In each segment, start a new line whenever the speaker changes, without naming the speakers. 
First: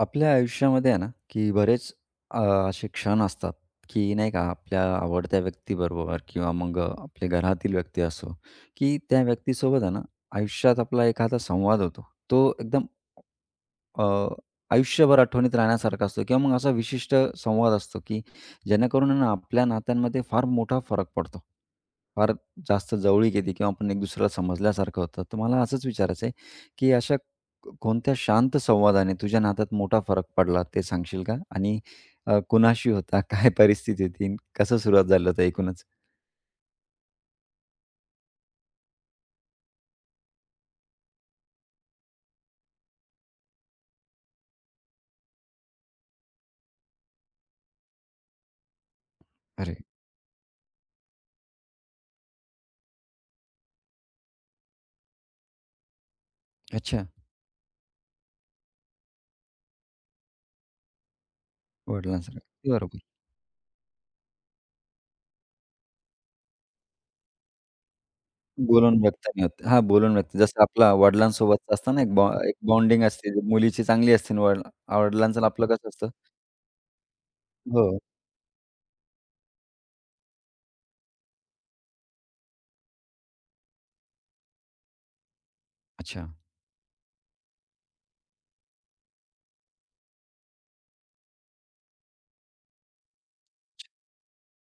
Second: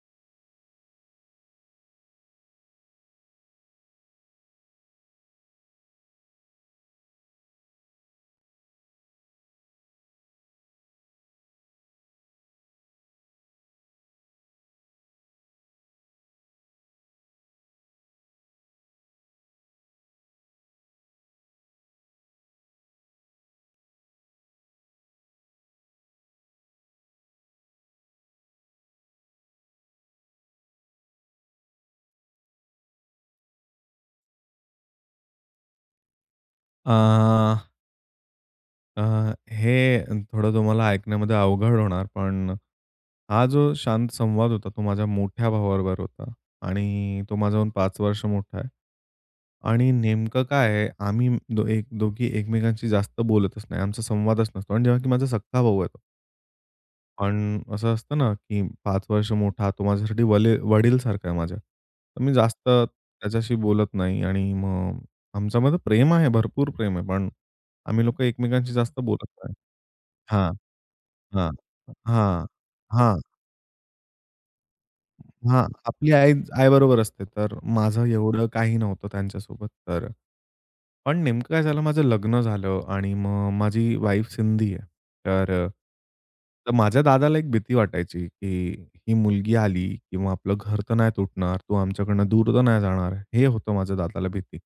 आपल्या आयुष्यामध्ये आहे ना, की बरेच अ, असे क्षण असतात, की नाही का आपल्या आवडत्या व्यक्तीबरोबर किंवा मग आपल्या घरातील व्यक्ती असो, की त्या व्यक्तीसोबत आहे ना, आयुष्यात आपला एखादा संवाद होतो. तो एकदम अ, आयुष्यभर आठवणीत राहण्यासारखा असतो किंवा मग असा विशिष्ट संवाद असतो, की जेणेकरून आहे ना आपल्या नात्यांमध्ये फार मोठा फरक पडतो. फार जास्त जवळीक येते किंवा आपण एक दुसऱ्याला समजल्यासारखं होतं. तर मला असंच विचारायचं आहे, की अशा कोणत्या शांत संवादाने तुझ्या नात्यात मोठा फरक पडला ते सांगशील का? आणि कुणाशी होता? काय परिस्थिती होती? कसं सुरुवात झालं होतं एकूणच?
अ, अ, हे थोडं तुम्हाला ऐकण्यामध्ये अवघड होणार, पण हा जो शांत संवाद होता, तो माझ्या मोठ्या भावाबरोबर होता आणि तो माझ्याहून 5 वर्ष मोठा आहे.
अरे!
आणि नेमकं काय आहे, आम्ही दो एक दोघी एकमेकांशी जास्त बोलतच नाही. आमचा संवादच नसतो आणि जेव्हा की माझा सख्खा भाऊ आहे.
अच्छा.
पण असं असतं ना, की 5 वर्ष मोठा तो माझ्यासाठी वडीलसारखा आहे माझ्या. तर मी
वडिलांसारखं.
जास्त
बरोबर.
त्याच्याशी बोलत नाही आणि मग आमच्यामध्ये प्रेम आहे, भरपूर प्रेम आहे, पण आम्ही लोकं एकमेकांशी
बोलून
जास्त
व्यक्त
बोलत
नाही
नाही.
होत. हां, बोलून व्यक्त.
हां,
जसं आपला
हां,
वडिलांसोबतचं असतं ना, एक बॉ
हां,
एक बॉन्डिंग
हां,
असते. मुलीची चांगली असते आणि वडील वडिलांचं आणि आपलं
हां.
कसं असतं
आपली आईबरोबर असते, तर
हो.
माझं एवढं काही नव्हतं त्यांच्यासोबत. तर पण नेमकं काय झालं, माझं लग्न झालं आणि मग माझी वाईफ सिंधी आहे. तर अ,
अच्छा.
तर माझ्या दादाला एक भीती वाटायची, की ही मुलगी आली किंवा आपलं घर तर नाही तुटणार, तो आमच्याकडनं दूर तर नाही जाणार. हे होतं माझ्या दादाला भीती.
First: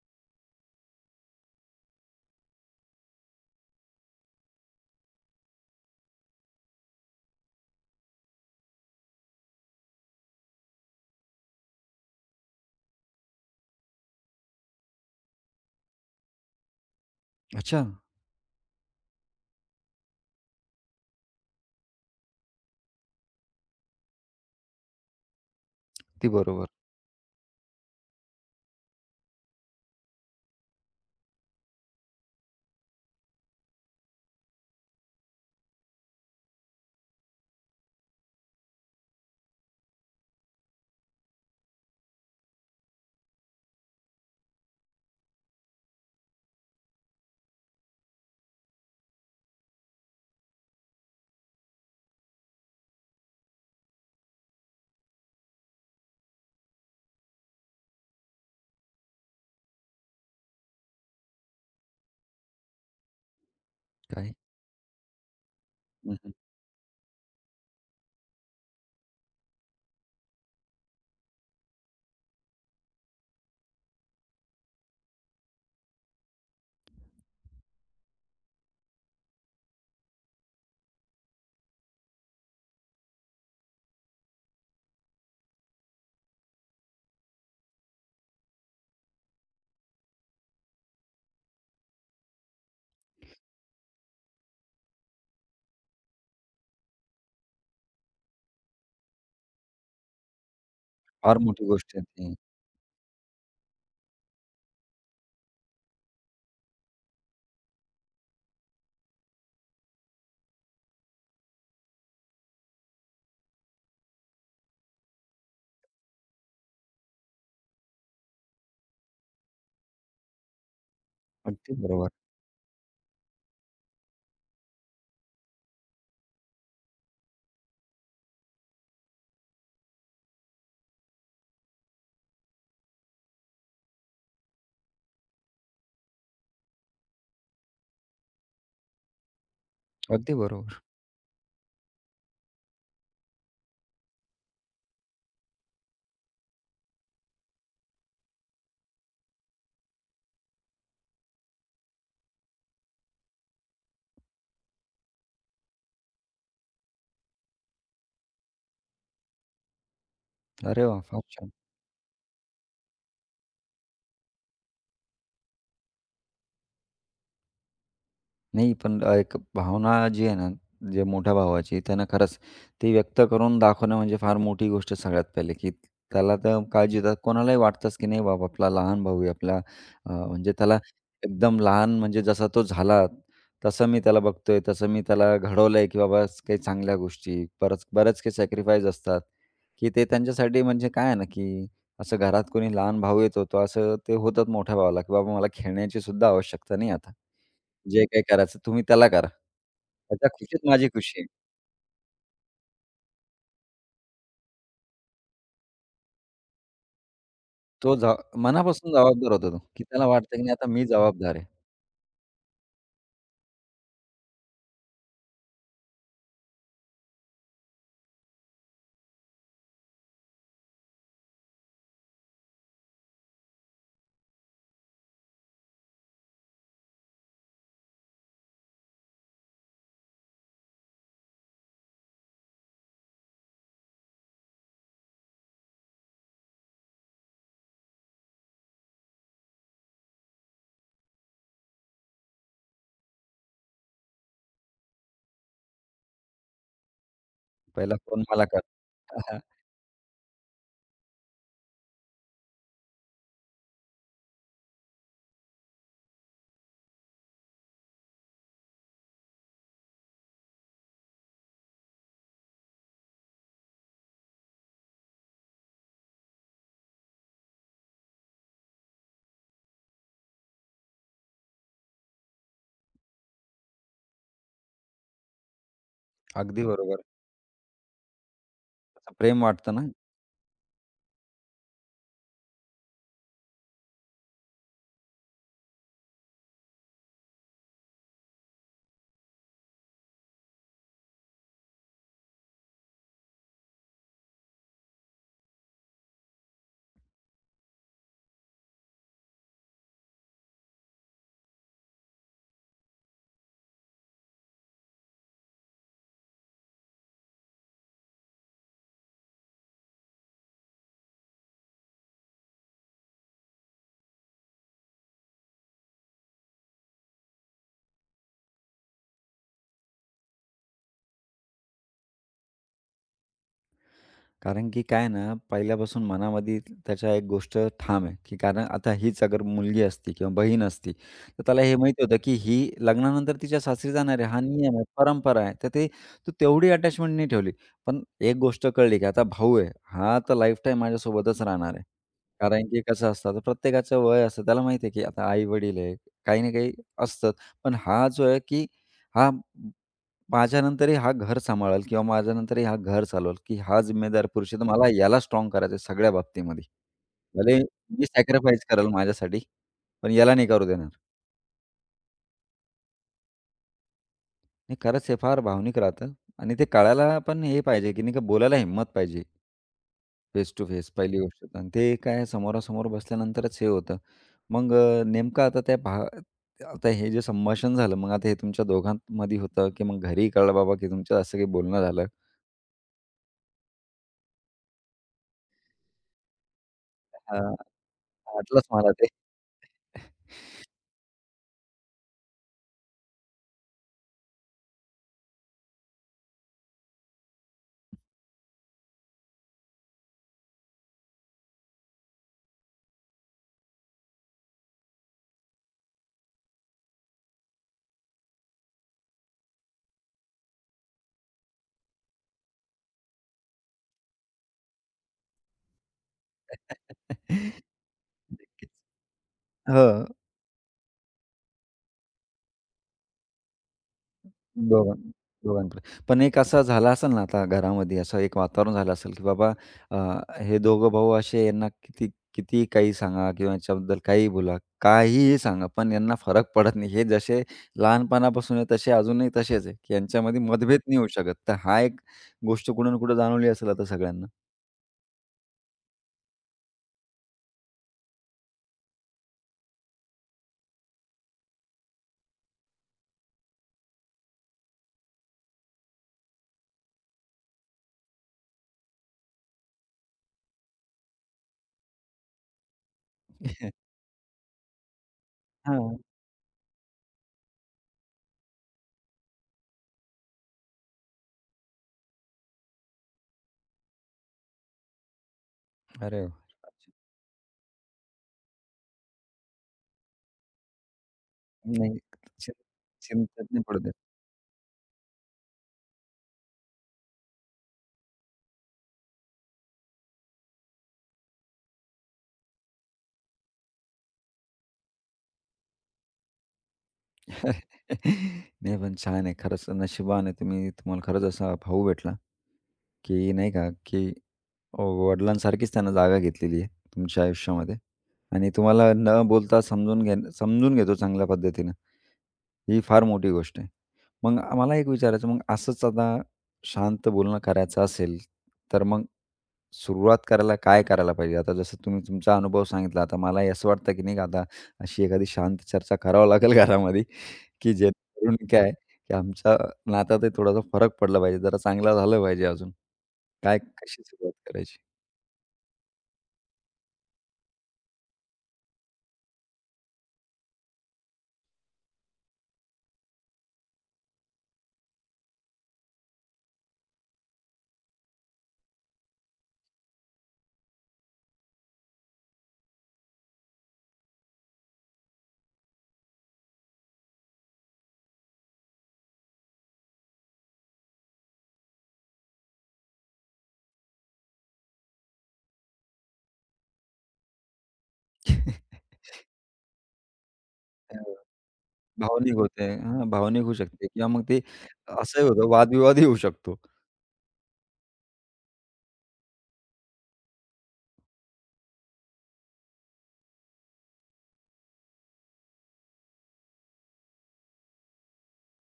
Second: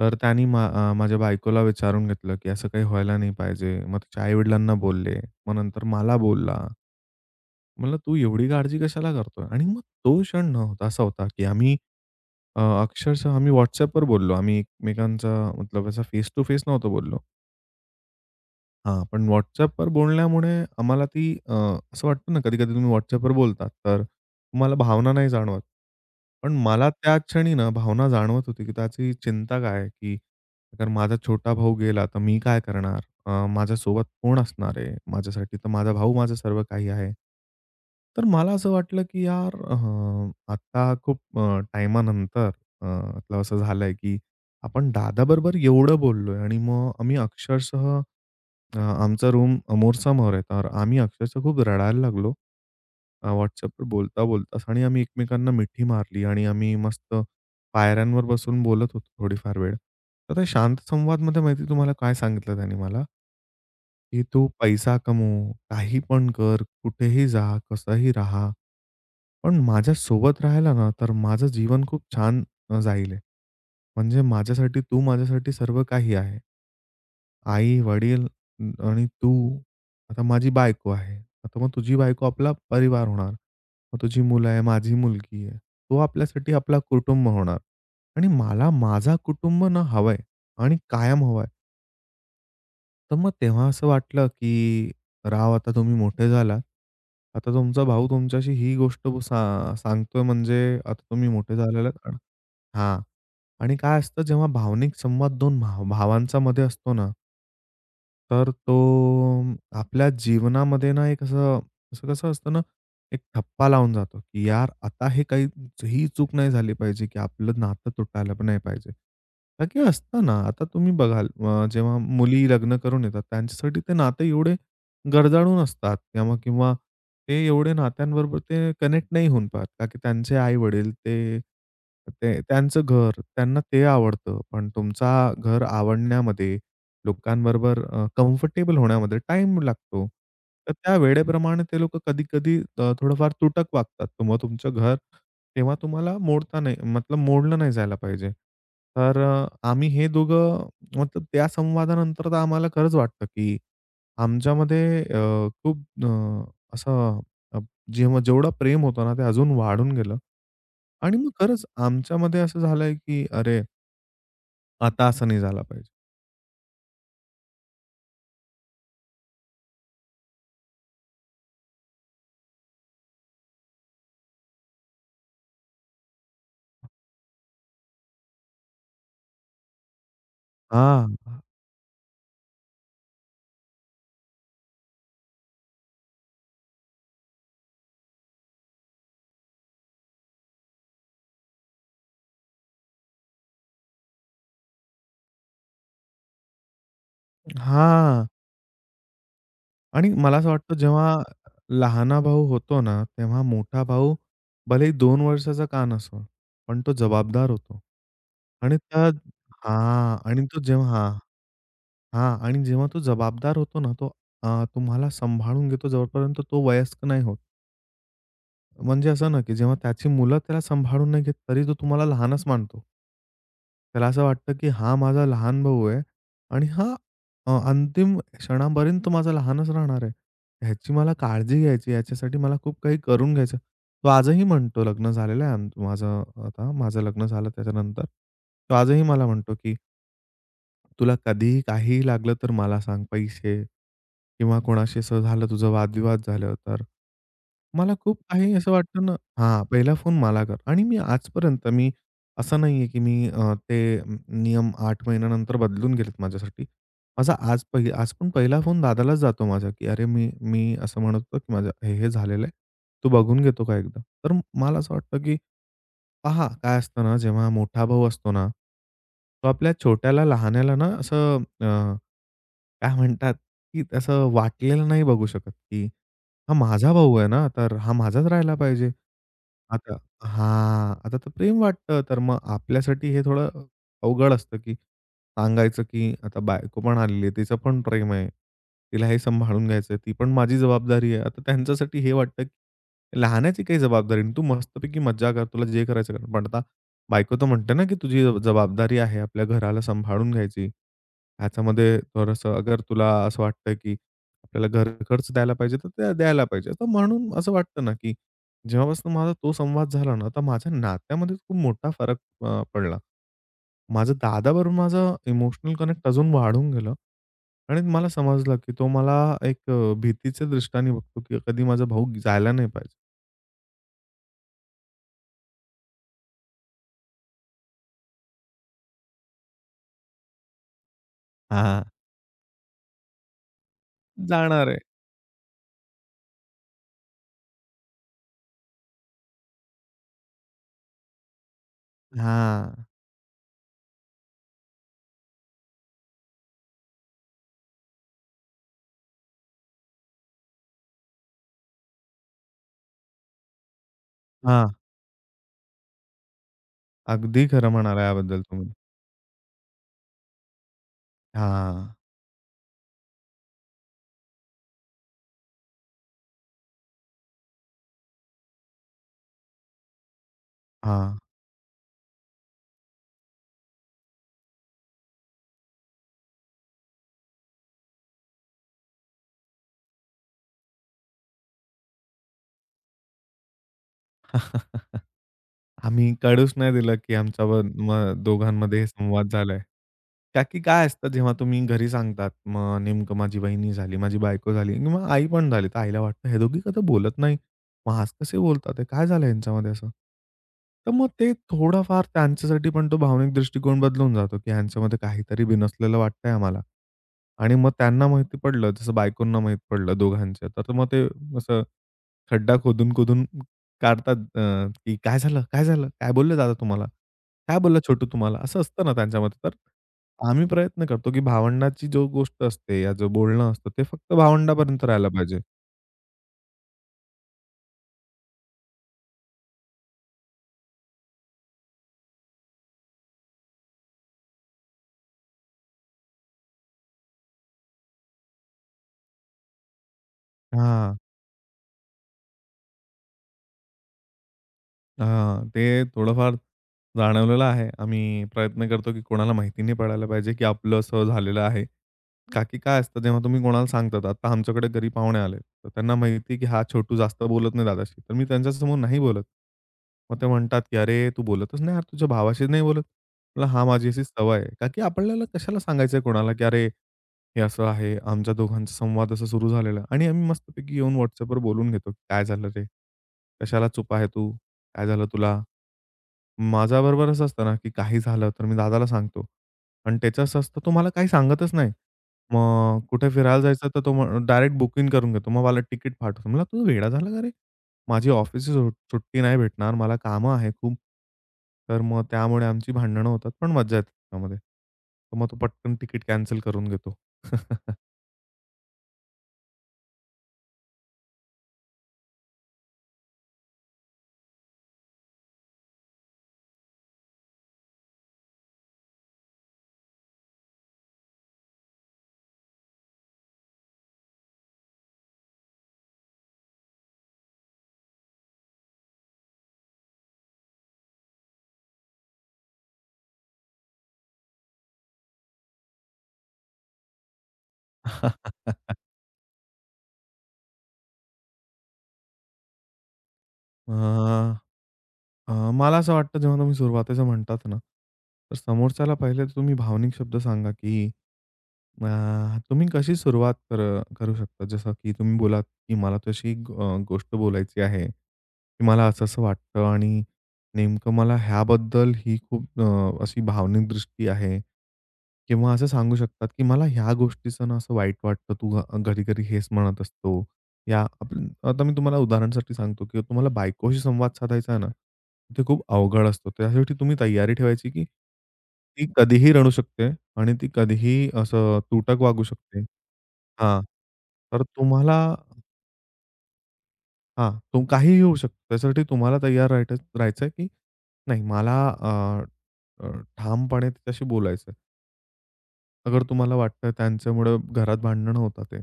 तर त्यानी माझ्या बायकोला विचारून घेतलं, की असं काही व्हायला नाही पाहिजे. मग त्याच्या आई-वडिलांना बोलले. मग नंतर मला बोलला. म्हणलं, "तू एवढी काळजी कशाला करतोय?" आणि मग तो क्षण न होता असा होता, की आम्ही अक्षरशः आम्ही WhatsAppवर बोललो. आम्ही एकमेकांचा मतलब असा फेस टू फेस नव्हतो बोललो.
अच्छा,
हां, पण WhatsAppवर बोलण्यामुळे आम्हाला ती अ, असं वाटतं ना, कधी-कधी तुम्ही WhatsAppवर बोलतात, तर तुम्हाला भावना नाही जाणवत.
अगदी
पण
बरोबर.
मला त्या क्षणी ना भावना जाणवत होती, की त्याची चिंता काय आहे, की अगर माझा छोटा भाऊ गेला, तर मी काय करणार? माझ्यासोबत कोण असणार आहे माझ्यासाठी? तर माझा भाऊ माझं सर्व काही आहे. तर मला असं वाटलं, की यार आता खूप टाईमानंतर आपलं असं झालंय, की आपण दादाबरोबर एवढं बोललोय. आणि मग आम्ही अक्षरशः, आमचा रूम समोरासमोर आहे. तर आम्ही अक्षरशः खूप रडायला लागलो WhatsAppवर बोलता-बोलताच, आणि आम्ही एकमेकांना मिठी मारली आणि आम्ही मस्त पायऱ्यांवर बसून बोलत होतो थोडीफार वेळ. तर त्या शांत संवादमध्ये माहिती आहे तुम्हाला काय सांगितलं त्याने मला, की
काय?
"तू पैसा कमव, काही
हं,
पण
हं.
कर, कुठेही जा, कसंही राहा, पण माझ्यासोबत राहिला ना, तर माझं जीवन खूप छान जाईल. म्हणजे माझ्यासाठी तू, माझ्यासाठी सर्व काही आहे. आई-वडील आणि तू. आता माझी बायको आहे. आता मग तुझी बायको आपला परिवार होणार. मग तुझी मुलं आहे, माझी मुलगी आहे. तो आपल्यासाठी आपला कुटुंब होणार. आणि मला माझा कुटुंब ना हवंय आणि कायम हवाय." तर मग तेव्हा असं वाटलं, की राव आता तुम्ही मोठे झालात. आता तुमचा भाऊ तुमच्याशी ही गोष्ट सांगतोय म्हणजे आता तुम्ही
फार
मोठे
मोठी
झालेले
गोष्ट आहे
आहात.
ती.
हां. आणि काय असतं जेव्हा भावनिक संवाद 2 भावांच्यामध्ये असतो ना, तर तो अं, आपल्या जीवनामध्ये ना एक असं, असं कसं असतं ना, एक ठप्पा लावून जातो, की यार आता हे काही, ही चूक नाही झाली पाहिजे, की आपलं नातं तुटायला पण नाही पाहिजे. का की असतं ना, आता तुम्ही बघाल
अगदी
जेव्हा
बरोबर.
मुली लग्न करून येतात, त्यांच्यासाठी ते नाते एवढे गरदाळून असतात किंवा किंवा ते एवढे नात्यांबरोबर ते कनेक्ट नाही होऊन पाहत. का की त्यांचे आई-वडील, ते ते त्यांचं घर, त्यांना ते आवडतं. पण तुमचा घर आवडण्यामध्ये, लोकांबरोबर कम्फर्टेबल होण्यामध्ये टाईम लागतो.
अगदी
तर
बरोबर.
त्या वेळेप्रमाणे ते लोकं कधी-कधी थोडंफार तुटक वागतात. तर मग तुमचं घर तेव्हा तुम्हाला मोडता नाही, मतलब मोडलं नाही जायला पाहिजे. तर आम्ही हे दोघं, मतलब त्या संवादानंतर तर आम्हाला खरंच वाटतं, की आमच्यामध्ये अ, खूप अ, असं अ, जेव्हा जेवढं प्रेम होतं ना, ते अजून वाढून गेलं.
अरे वाह!
आणि
फार
मग
छान.
खरंच आमच्यामध्ये असं झालंय, की अरे, आता असं नाही झालं पाहिजे.
नाही, पण एक भावना जी आहे ना, जे मोठ्या भावाची त्यानं खरंच ती व्यक्त करून दाखवणं म्हणजे फार मोठी गोष्ट सगळ्यात पहिले, की त्याला तर काळजी तर कोणालाही वाटतंच, की नाही बाबा आपला लहान भाऊ आहे आपला म्हणजे त्याला
हां.
एकदम लहान म्हणजे जसा तो झाला, तसं मी त्याला बघतोय, तसं मी त्याला घडवलंय, की बाबा काही चांगल्या गोष्टी, बरेच काही सॅक्रिफाईस असतात, की ते त्यांच्यासाठी म्हणजे काय आहे ना, की असं घरात कोणी लहान भाऊ येतो, तो असं ते होतात मोठ्या भावाला, की बाबा मला खेळण्याची सुद्धा आवश्यकता नाही आता. जे काही
हां.
करायचं तुम्ही त्याला करा.
आणि
त्याच्या
मला असं
खुशीत
वाटतं
माझी
जेव्हा
खुशी आहे.
लहाना भाऊ होतो ना, तेव्हा मोठा भाऊ भलेही 2 वर्षाचा का नसो, पण तो जबाबदार होतो.
तो जा
आणि
मनापासून
त्या
जबाबदार होता तो, की त्याला
हां.
वाटतं की
आणि
नाही
तो
आता मी
जेव्हा हां,
जबाबदार आहे.
हां. आणि जेव्हा तो जबाबदार होतो ना, तो अ, तुम्हाला सांभाळून घेतो जोपर्यंत तो वयस्क नाही होत. म्हणजे असं ना, की जेव्हा त्याची मुलं त्याला सांभाळून नाही घेत, तरी तो तुम्हाला लहानच मानतो. त्याला असं वाटतं, की हा माझा लहान भाऊ आहे आणि हा अंतिम क्षणापर्यंत तो माझा लहानच राहणार आहे. ह्याची मला काळजी घ्यायची, याच्यासाठी मला खूप काही करून घ्यायचं. तो आजही म्हणतो, लग्न झालेलं आहे माझं, आता माझं लग्न झालं त्याच्यानंतर. तो आजही मला म्हणतो, की तुला कधीही काहीही लागलं तर मला सांग. पैसे किंवा कोणाशी असं झालं, तुझं वादविवाद झालं तर.
पहिला
मला खूप
फोन मला
काही
कर.
असं वाटतं ना, हां, पहिला फोन मला कर. आणि मी आजपर्यंत मी असं नाहीये, की मी नियम 8 महिन्यानंतर बदलून गेलेत माझ्यासाठी. माझा आज पण पहिला फोन दादालाच जातो माझा, की "अरे, मी मी असं म्हणत होतो, की माझं हे झालेलं आहे. तू बघून घेतो का एकदा?" तर मला असं वाटतं, की पहा, काय असतं ना, जेव्हा मोठा भाऊ असतो ना, तो आपल्या छोट्याला, लहान्याला ना असं अ, काय म्हणतात, की असं वाटलेलं नाही बघू शकत, की हा
अगदी
माझा
बरोबर.
भाऊ आहे ना, तर हा माझाच राहिला पाहिजे.
असं प्रेम वाटतं ना.
आता हां, आता तर प्रेम वाटतं. तर मग आपल्यासाठी हे थोडं अवघड असतं, की सांगायचं, की आता बायको पण आलेली आहे, तिचं पण प्रेम आहे. तिला हे सांभाळून घ्यायचं, ती पण माझी जबाबदारी आहे. आता त्यांच्यासाठी हे वाटतं, लहानाची काही जबाबदारी नाही. तू मस्तपैकी मज्जा कर. तुला जे करायचं कर. पण आता बायको तर म्हणते ना, की तुझी जबाबदारी आहे आपल्या घराला सांभाळून घ्यायची. ह्याच्यामध्ये थोडंसं अगर तुला असं वाटतं, की आपल्याला घर खर्च द्यायला पाहिजे, तर ते द्यायला पाहिजे. तर म्हणून असं वाटतं ना, की जेव्हापासून माझा तो संवाद झाला ना, तर माझ्या नात्यामध्ये खूप मोठा फरक पडला. दादाबरोबर माझं इमोशनल कनेक्ट अजून वाढून गेलं आणि मला समजलं, की तो मला एक भीतीच्या दृष्टीने बघतो, की कधी माझा भाऊ जायला नाही पाहिजे.
कारण की काय आहे ना, पहिल्यापासून मनामध्ये त्याच्या एक गोष्ट ठाम आहे, की कारण आता हीच अगर मुलगी असती किंवा बहीण असती, तर त्याला हे
हां.
माहिती होतं, की ही लग्नानंतर तिच्या सासरी जाणार आहे. हा
जाणार
नियम
आहे.
आहे, परंपरा आहे. तर ते तू तेवढी अटॅचमेंट नाही ठेवली. पण एक गोष्ट कळली, की आता भाऊ आहे, हा तर लाईफटाईम माझ्यासोबतच राहणार आहे. कारण की
हां,
कसं असतं, आता प्रत्येकाचं वय असतं. त्याला माहिती आहे, की आता आई-वडील आहे, काही ना काही असतात. पण हा जो आहे, की हा माझ्यानंतरही हा घर सांभाळेल किंवा माझ्यानंतरही हा घर चालवेल, की हा जिम्मेदार पुरुष आहे, तर
हां.
मला याला स्ट्राँग करायचं आहे सगळ्या बाबतीमध्ये.
अगदी
भले
खरं म्हणाला
मी
याबद्दल
सॅक्रिफाईस
तुम्ही.
करेल माझ्यासाठी, पण याला नाही करू देणार.
हां,
नाही खरंच हे फार भावनिक राहतं आणि ते कळायला पण हे पाहिजे, की नाही का बोलायला हिंमत पाहिजे फेस टू फेस पहिली
हां.
गोष्ट तर. आणि ते काय समोरासमोर बसल्यानंतरच हे होतं. मग नेमकं आता त्या भा आता हे जे संभाषण झालं, मग आता हे तुमच्या दोघांमध्ये होतं, की मग घरी कळलं बाबा, की तुमचं असं काही बोलणं झालं.
आम्ही कळूच नाही दिलं, की
हां,
आमच्या ब म
वाटलंच
दोघांमध्ये हे
मला ते.
संवाद झालाय. का की काय असतं जेव्हा तुम्ही घरी सांगतात, मग नेमकं माझी वहिनी झाली, माझी बायको झाली किंवा आई पण झाली. तर आईला वाटतं हे दोघी कधी बोलत नाही. मग आज कसे बोलतात हे? काय झालं यांच्यामध्ये असं? तर मग ते थोडाफार त्यांच्यासाठी पण तो भावनिक दृष्टिकोन बदलून जातो, की ह्यांच्यामध्ये काहीतरी बिनसलेलं वाटतंय आम्हाला. आणि मग त्यांना माहिती पडलं, जसं बायकोंना माहीत पडलं दोघांच्या, तर मग ते असं खड्डा खोदून-खोदून काढतात की "काय झालं? काय झालं? काय बोलले दादा तुम्हाला? काय
हो.
बोलला छोटू तुम्हाला?" असं असतं ना त्यांच्यामध्ये. तर
हं.
आम्ही प्रयत्न करतो, की भावंडाची जो गोष्ट असते, या जो बोलणं असतं, ते फक्त भावंडापर्यंत
दोघां
राहायला पाहिजे.
दोघांकडे. पण एक असा झाला असेल ना आता घरामध्ये असं एक वातावरण झालं असेल, की बाबा अ, हे दोघं भाऊ असे यांना कितीही काही सांगा किंवा याच्याबद्दल काहीही बोला, काहीही सांगा, पण यांना फरक पडत नाही. हे जसे लहानपणापासून आहे तसे अजूनही तसेच आहे, की यांच्यामध्ये मतभेद नाही
हां.
होऊ शकत. तर हा एक गोष्ट कुठे ना कुठे जाणवली असेल आता सगळ्यांना.
हां, ते थोडंफार जाणवलेलं आहे. आम्ही प्रयत्न करतो की कोणाला माहिती नाही पडायला पाहिजे की आपलं असं झालेलं आहे. का की काय असतं जेव्हा तुम्ही कोणाला सांगतात, आता आमच्याकडे घरी पाहुणे आले, तर त्यांना माहिती आहे की हा छोटू जास्त बोलत नाही दादाशी. तर मी त्यांच्यासमोर नाही बोलत. मग ते म्हणतात की "अरे, तू बोलतच नाही यार, तुझ्या भावाशी नाही बोलत?" म्हटलं, "हां, माझी अशी सवय आहे." का की आपल्याला कशाला
हां.
सांगायचं कोणाला की "अरे, हे असं आहे, आमच्या दोघांचा संवाद असा सुरू झालेला आहे." आणि आम्ही मस्तपैकी येऊन WhatsAppवर बोलून घेतो, "काय झालं रे? कशाला चुप आहे तू? काय झालं तुला?"
अरे वाह!
माझ्याबरोबर असं असतं ना, की काही झालं तर मी दादाला सांगतो. पण त्याचं असं असतं, तो मला काही सांगतच नाही.
नाही चिं
मग कुठे फिरायला
चिंतेत नाही
जायचं तर
पडत.
तो मग डायरेक्ट बुकिंग करून घेतो. मग मला तिकीट पाठवतो. म्हणलं, "तू वेडा झाला का रे? माझी ऑफिसची सुट्टी नाही भेटणार. मला कामं आहे खूप." तर मग त्यामुळे आमची भांडणं होतात, पण मज्जा येते त्यामध्ये. तर मग तो पटकन तिकीट कॅन्सल करून घेतो.
नाही पण छान आहे. खरंच नशिबाने तुम्हाला खरंच असा भाऊ भेटला, की नाही का, की वडिलांसारखीच त्यानं जागा घेतलेली आहे तुमच्या आयुष्यामध्ये आणि तुम्हाला न बोलता समजून घेतो चांगल्या पद्धतीनं. ही फार मोठी गोष्ट आहे. मग मला एक विचारायचं मग असंच आता शांत बोलणं करायचं असेल, तर मग सुरुवात करायला काय करायला पाहिजे? आता जसं तुम्ही तुमचा अनुभव सांगितला, आता मलाही असं वाटतं, की नाही का, आता अशी एखादी शांत चर्चा करावं लागेल घरामध्ये. की जेणेकरून काय, की आमच्या नात्यातही थोडासा फरक पडला पाहिजे, जरा चांगला झालं पाहिजे अजून. काय
अ,
कशी सुरुवात करायची?
अ, मला असं वाटतं जेव्हा तुम्ही सुरुवातीचं म्हणतात ना, तर समोरच्याला पहिले तर तुम्ही भावनिक शब्द सांगा, की अ, तुम्ही कशी सुरुवात कर करू शकता. जसं की तुम्ही बोलात, की मला तशी गोष्ट बोलायची आहे, की मला असं-असं वाटतं आणि नेमकं मला ह्याबद्दल ही खूप अशी भावनिक दृष्टी आहे. किंवा असं सांगू शकतात, की मला ह्या गोष्टीचं ना असं वाईट वाटतं. तू घरी-घरी हेच म्हणत असतो. या आपण आता मी तुम्हाला उदाहरणासाठी सांगतो, की तुम्हाला बायकोशी संवाद साधायचा आहे ना, ते खूप अवघड असतो. त्यासाठी तुम्ही तयारी ठेवायची, की ती कधीही रडू शकते आणि ती कधीही असं तुटक वागू
भावनिक
शकते.
होते हां, भावनिक होऊ
हां.
शकते किंवा मग ते
तर तुम्हाला,
असंही होतं वादविवादही होऊ शकतो.
हां, काहीही होऊ शकतं. त्यासाठी तुम्हाला तयार राहायचंय, की नाही मला अ, अ, ठामपणे तिच्याशी बोलायचंय. अगर तुम्हाला वाटतं त्यांच्यामुळे घरात भांडणं होतात आहे.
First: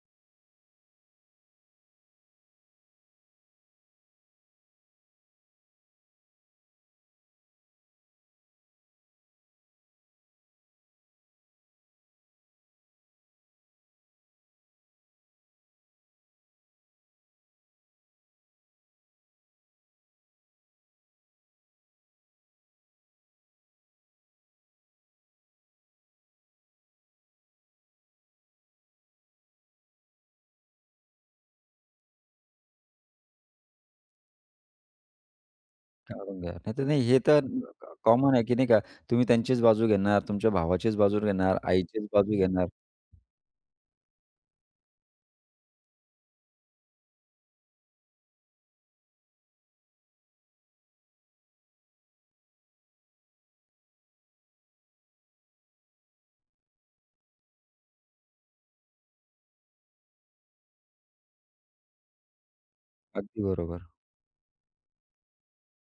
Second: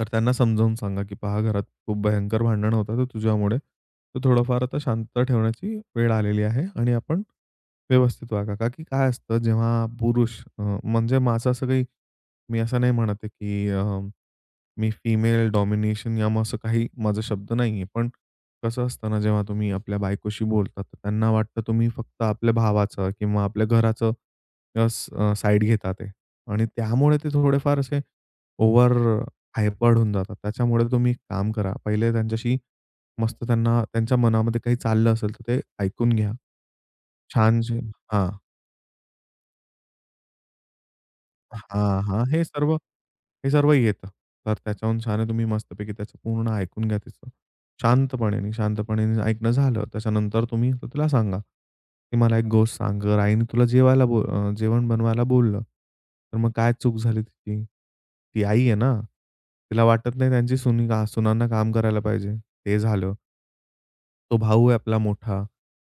तर त्यांना समजावून सांगा, की "पहा घरात खूप भयंकर भांडणं होतात तुझ्यामुळे. तर थोडंफार आता शांत ठेवण्याची वेळ आलेली आहे आणि आपण व्यवस्थित वागा." का की काय असतं जेव्हा पुरुष म्हणजे माझं असं काही, मी असं नाही म्हणत आहे, की मी फिमेल डॉमिनेशन या मग असं काही माझा शब्द नाहीये. पण कसं असतं ना, जेव्हा तुम्ही आपल्या बायकोशी बोलता, तर त्यांना वाटतं तुम्ही फक्त आपल्या भावाचं किंवा आपल्या घराचं साईड घेता ते. आणि त्यामुळे ते थोडेफार असे ओव्हर हायपर्ड होऊन जातात. त्याच्यामुळे तुम्ही एक काम करा. पहिले त्यांच्याशी मस्त, त्यांना त्यांच्या मनामध्ये काही चाललं असेल, तर ते ऐकून घ्या.
कारण काय नाहीतर नाही हे तर
छानशी हां.
कॉमन आहे, की नाही का तुम्ही त्यांचीच बाजू घेणार, तुमच्या भावाचीच बाजू घेणार,
हां,
आईचीच
हां.
बाजू घेणार.
हे सर्व येतं. तर त्याच्याहून छान आहे तुम्ही मस्तपैकी त्याचं पूर्ण ऐकून घ्या तिचं. शांतपणे, शांतपणे ऐकणं झालं. त्याच्यानंतर तुम्ही तर तिला सांगा, की "मला एक गोष्ट सांग गं, आईने तुला जेवण बनवायला बोललं. तर मग काय चूक झाली तिची? ती आई आहे ना. तिला वाटत नाही त्यांची सुनी का सुनांना काम करायला पाहिजे." ते झालं.
अगदी बरोबर.
तो भाऊ आहे आपला मोठा.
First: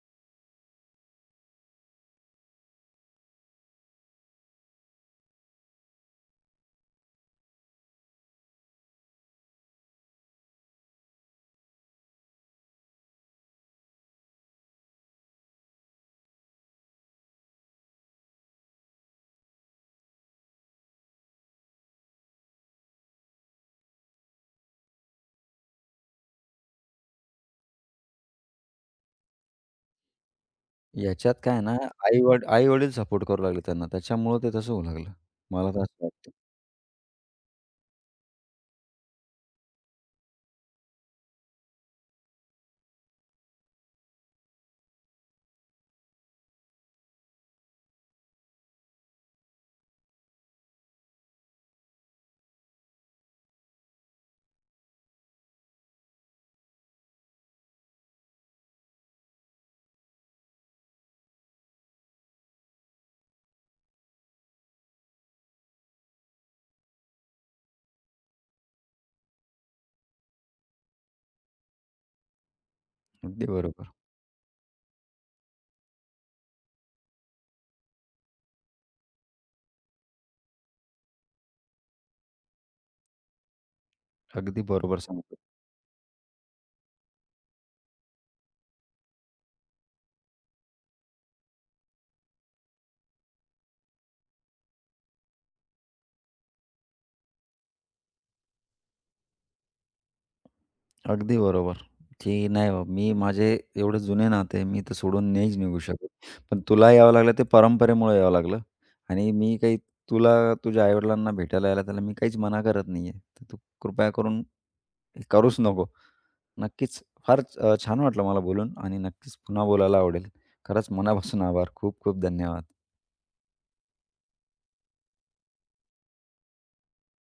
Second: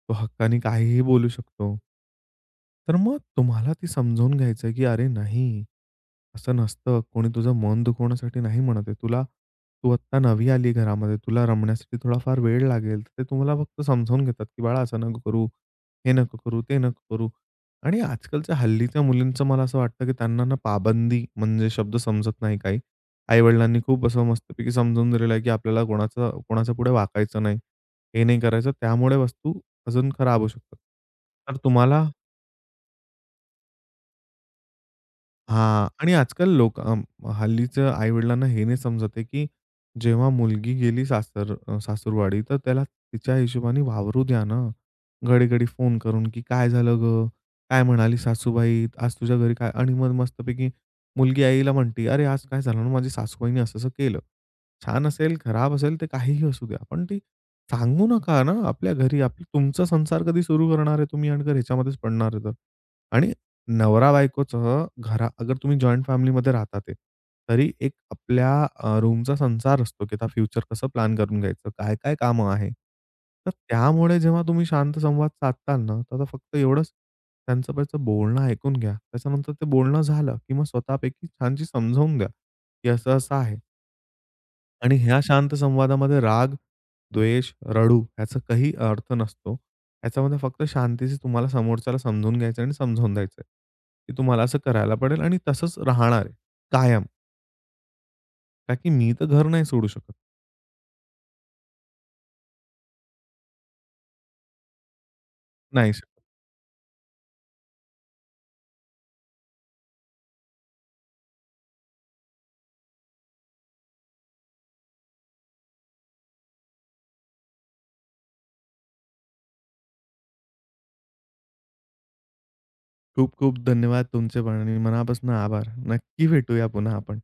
तो हक्काने काहीही बोलू शकतो. तर मग तुम्हाला ती समजावून घ्यायचं आहे, की "अरे नाही, असं नसतं. कोणी तुझं मन दुखवण्यासाठी नाही म्हणत आहे. तू आत्ता नवी आली आहे घरामध्ये. तुला रमण्यासाठी थोडाफार वेळ लागेल." तर ते तुम्हाला फक्त समजावून घेतात, की "बाळा असं नको करू, हे नको करू, ते नको करू." आणि आजकालच्या हल्लीच्या मुलींचं मला असं वाटतं, की त्यांना ना पाबंदी म्हणजे शब्द समजत नाही काही. आई खूप असं मस्तपैकी समजून दिलेलं आहे, की आपल्याला कोणाचं कोणाच्या पुढे वाकायचं नाही. हे नाही करायचं. त्यामुळे वस्तू अजून खराब होऊ शकतात.
याच्यात काय
तर
आहे ना
तुम्हाला
आई-वडील सपोर्ट करू लागले त्यांना. त्याच्यामुळं ते तसं होऊ लागलं. मला तर
हां.
असं
आणि
वाटतं.
आजकाल हल्लीच्या आई-वडिलांना हे नाही समजत आहे, की जेव्हा मुलगी गेली सासूरवाडी, तर त्याला तिच्या हिशोबाने वावरू द्या ना. घडी-घडी फोन करून, की "काय झालं गं? काय म्हणाली सासूबाई? आज तुझ्या घरी काय?" आणि मग मस्तपैकी मुलगी आईला म्हणते, "अरे, आज काय झालं ना, माझी सासूबाईने असं-असं केलं." छान असेल, खराब असेल, ते काहीही असू द्या. पण ती सांगू नका ना आपल्या घरी. आपलं तुमचा संसार कधी सुरू करणार आहे तुम्ही, आणि जर ह्याच्यामध्येच पडणार आहे तर. आणि नवरा-बायकोचं अगर तुम्ही जॉइंट फॅमिलीमध्ये राहतात आहे, तरी एक आपल्या रूमचा संसार असतो, की आता फ्युचर कसं प्लॅन करून घ्यायचं, काय-काय कामं आहे.
अगदी
तर
बरोबर.
त्यामुळे जेव्हा तुम्ही शांत संवाद साधताल ना, तर आता फक्त एवढंच त्यांचं पहिलं बोलणं ऐकून घ्या. त्याच्यानंतर ते बोलणं झालं, की मग स्वतःपैकी छानशी समजावून द्या, की असं-असं आहे.
अगदी
आणि
बरोबर
ह्या
सांगितलं.
शांत संवादामध्ये राग, द्वेष, रडू याचा काही अर्थ नसतो. याच्यामध्ये फक्त शांतीशी तुम्हाला समोरच्याला समजून घ्यायचं आणि समजावून द्यायचं की तुम्हाला असं करायला पडेल आणि तसंच राहणार आहे कायम. का की मी तर घर नाही सोडू शकत.
अगदी बरोबर, की नाही बाबा मी माझे एवढे जुने नाते मी तर सोडून नाहीच निघू
नाही
शकत.
शकत.
पण तुला यावं लागलं ते परंपरेमुळे यावं लागलं आणि मी काही तुला तुझ्या आई-वडिलांना भेटायला यायला त्याला मी काहीच मना करत नाहीये. तर तू कृपया करून हे करूच नको. नक्कीच फार छान वाटलं मला बोलून आणि नक्कीच पुन्हा बोलायला आवडेल. खरंच मनापासून आभार. खूप खूप धन्यवाद.
खूप खूप धन्यवाद तुमचे पण आणि मनापासून आभार. नक्की भेटूया पुन्हा आपण.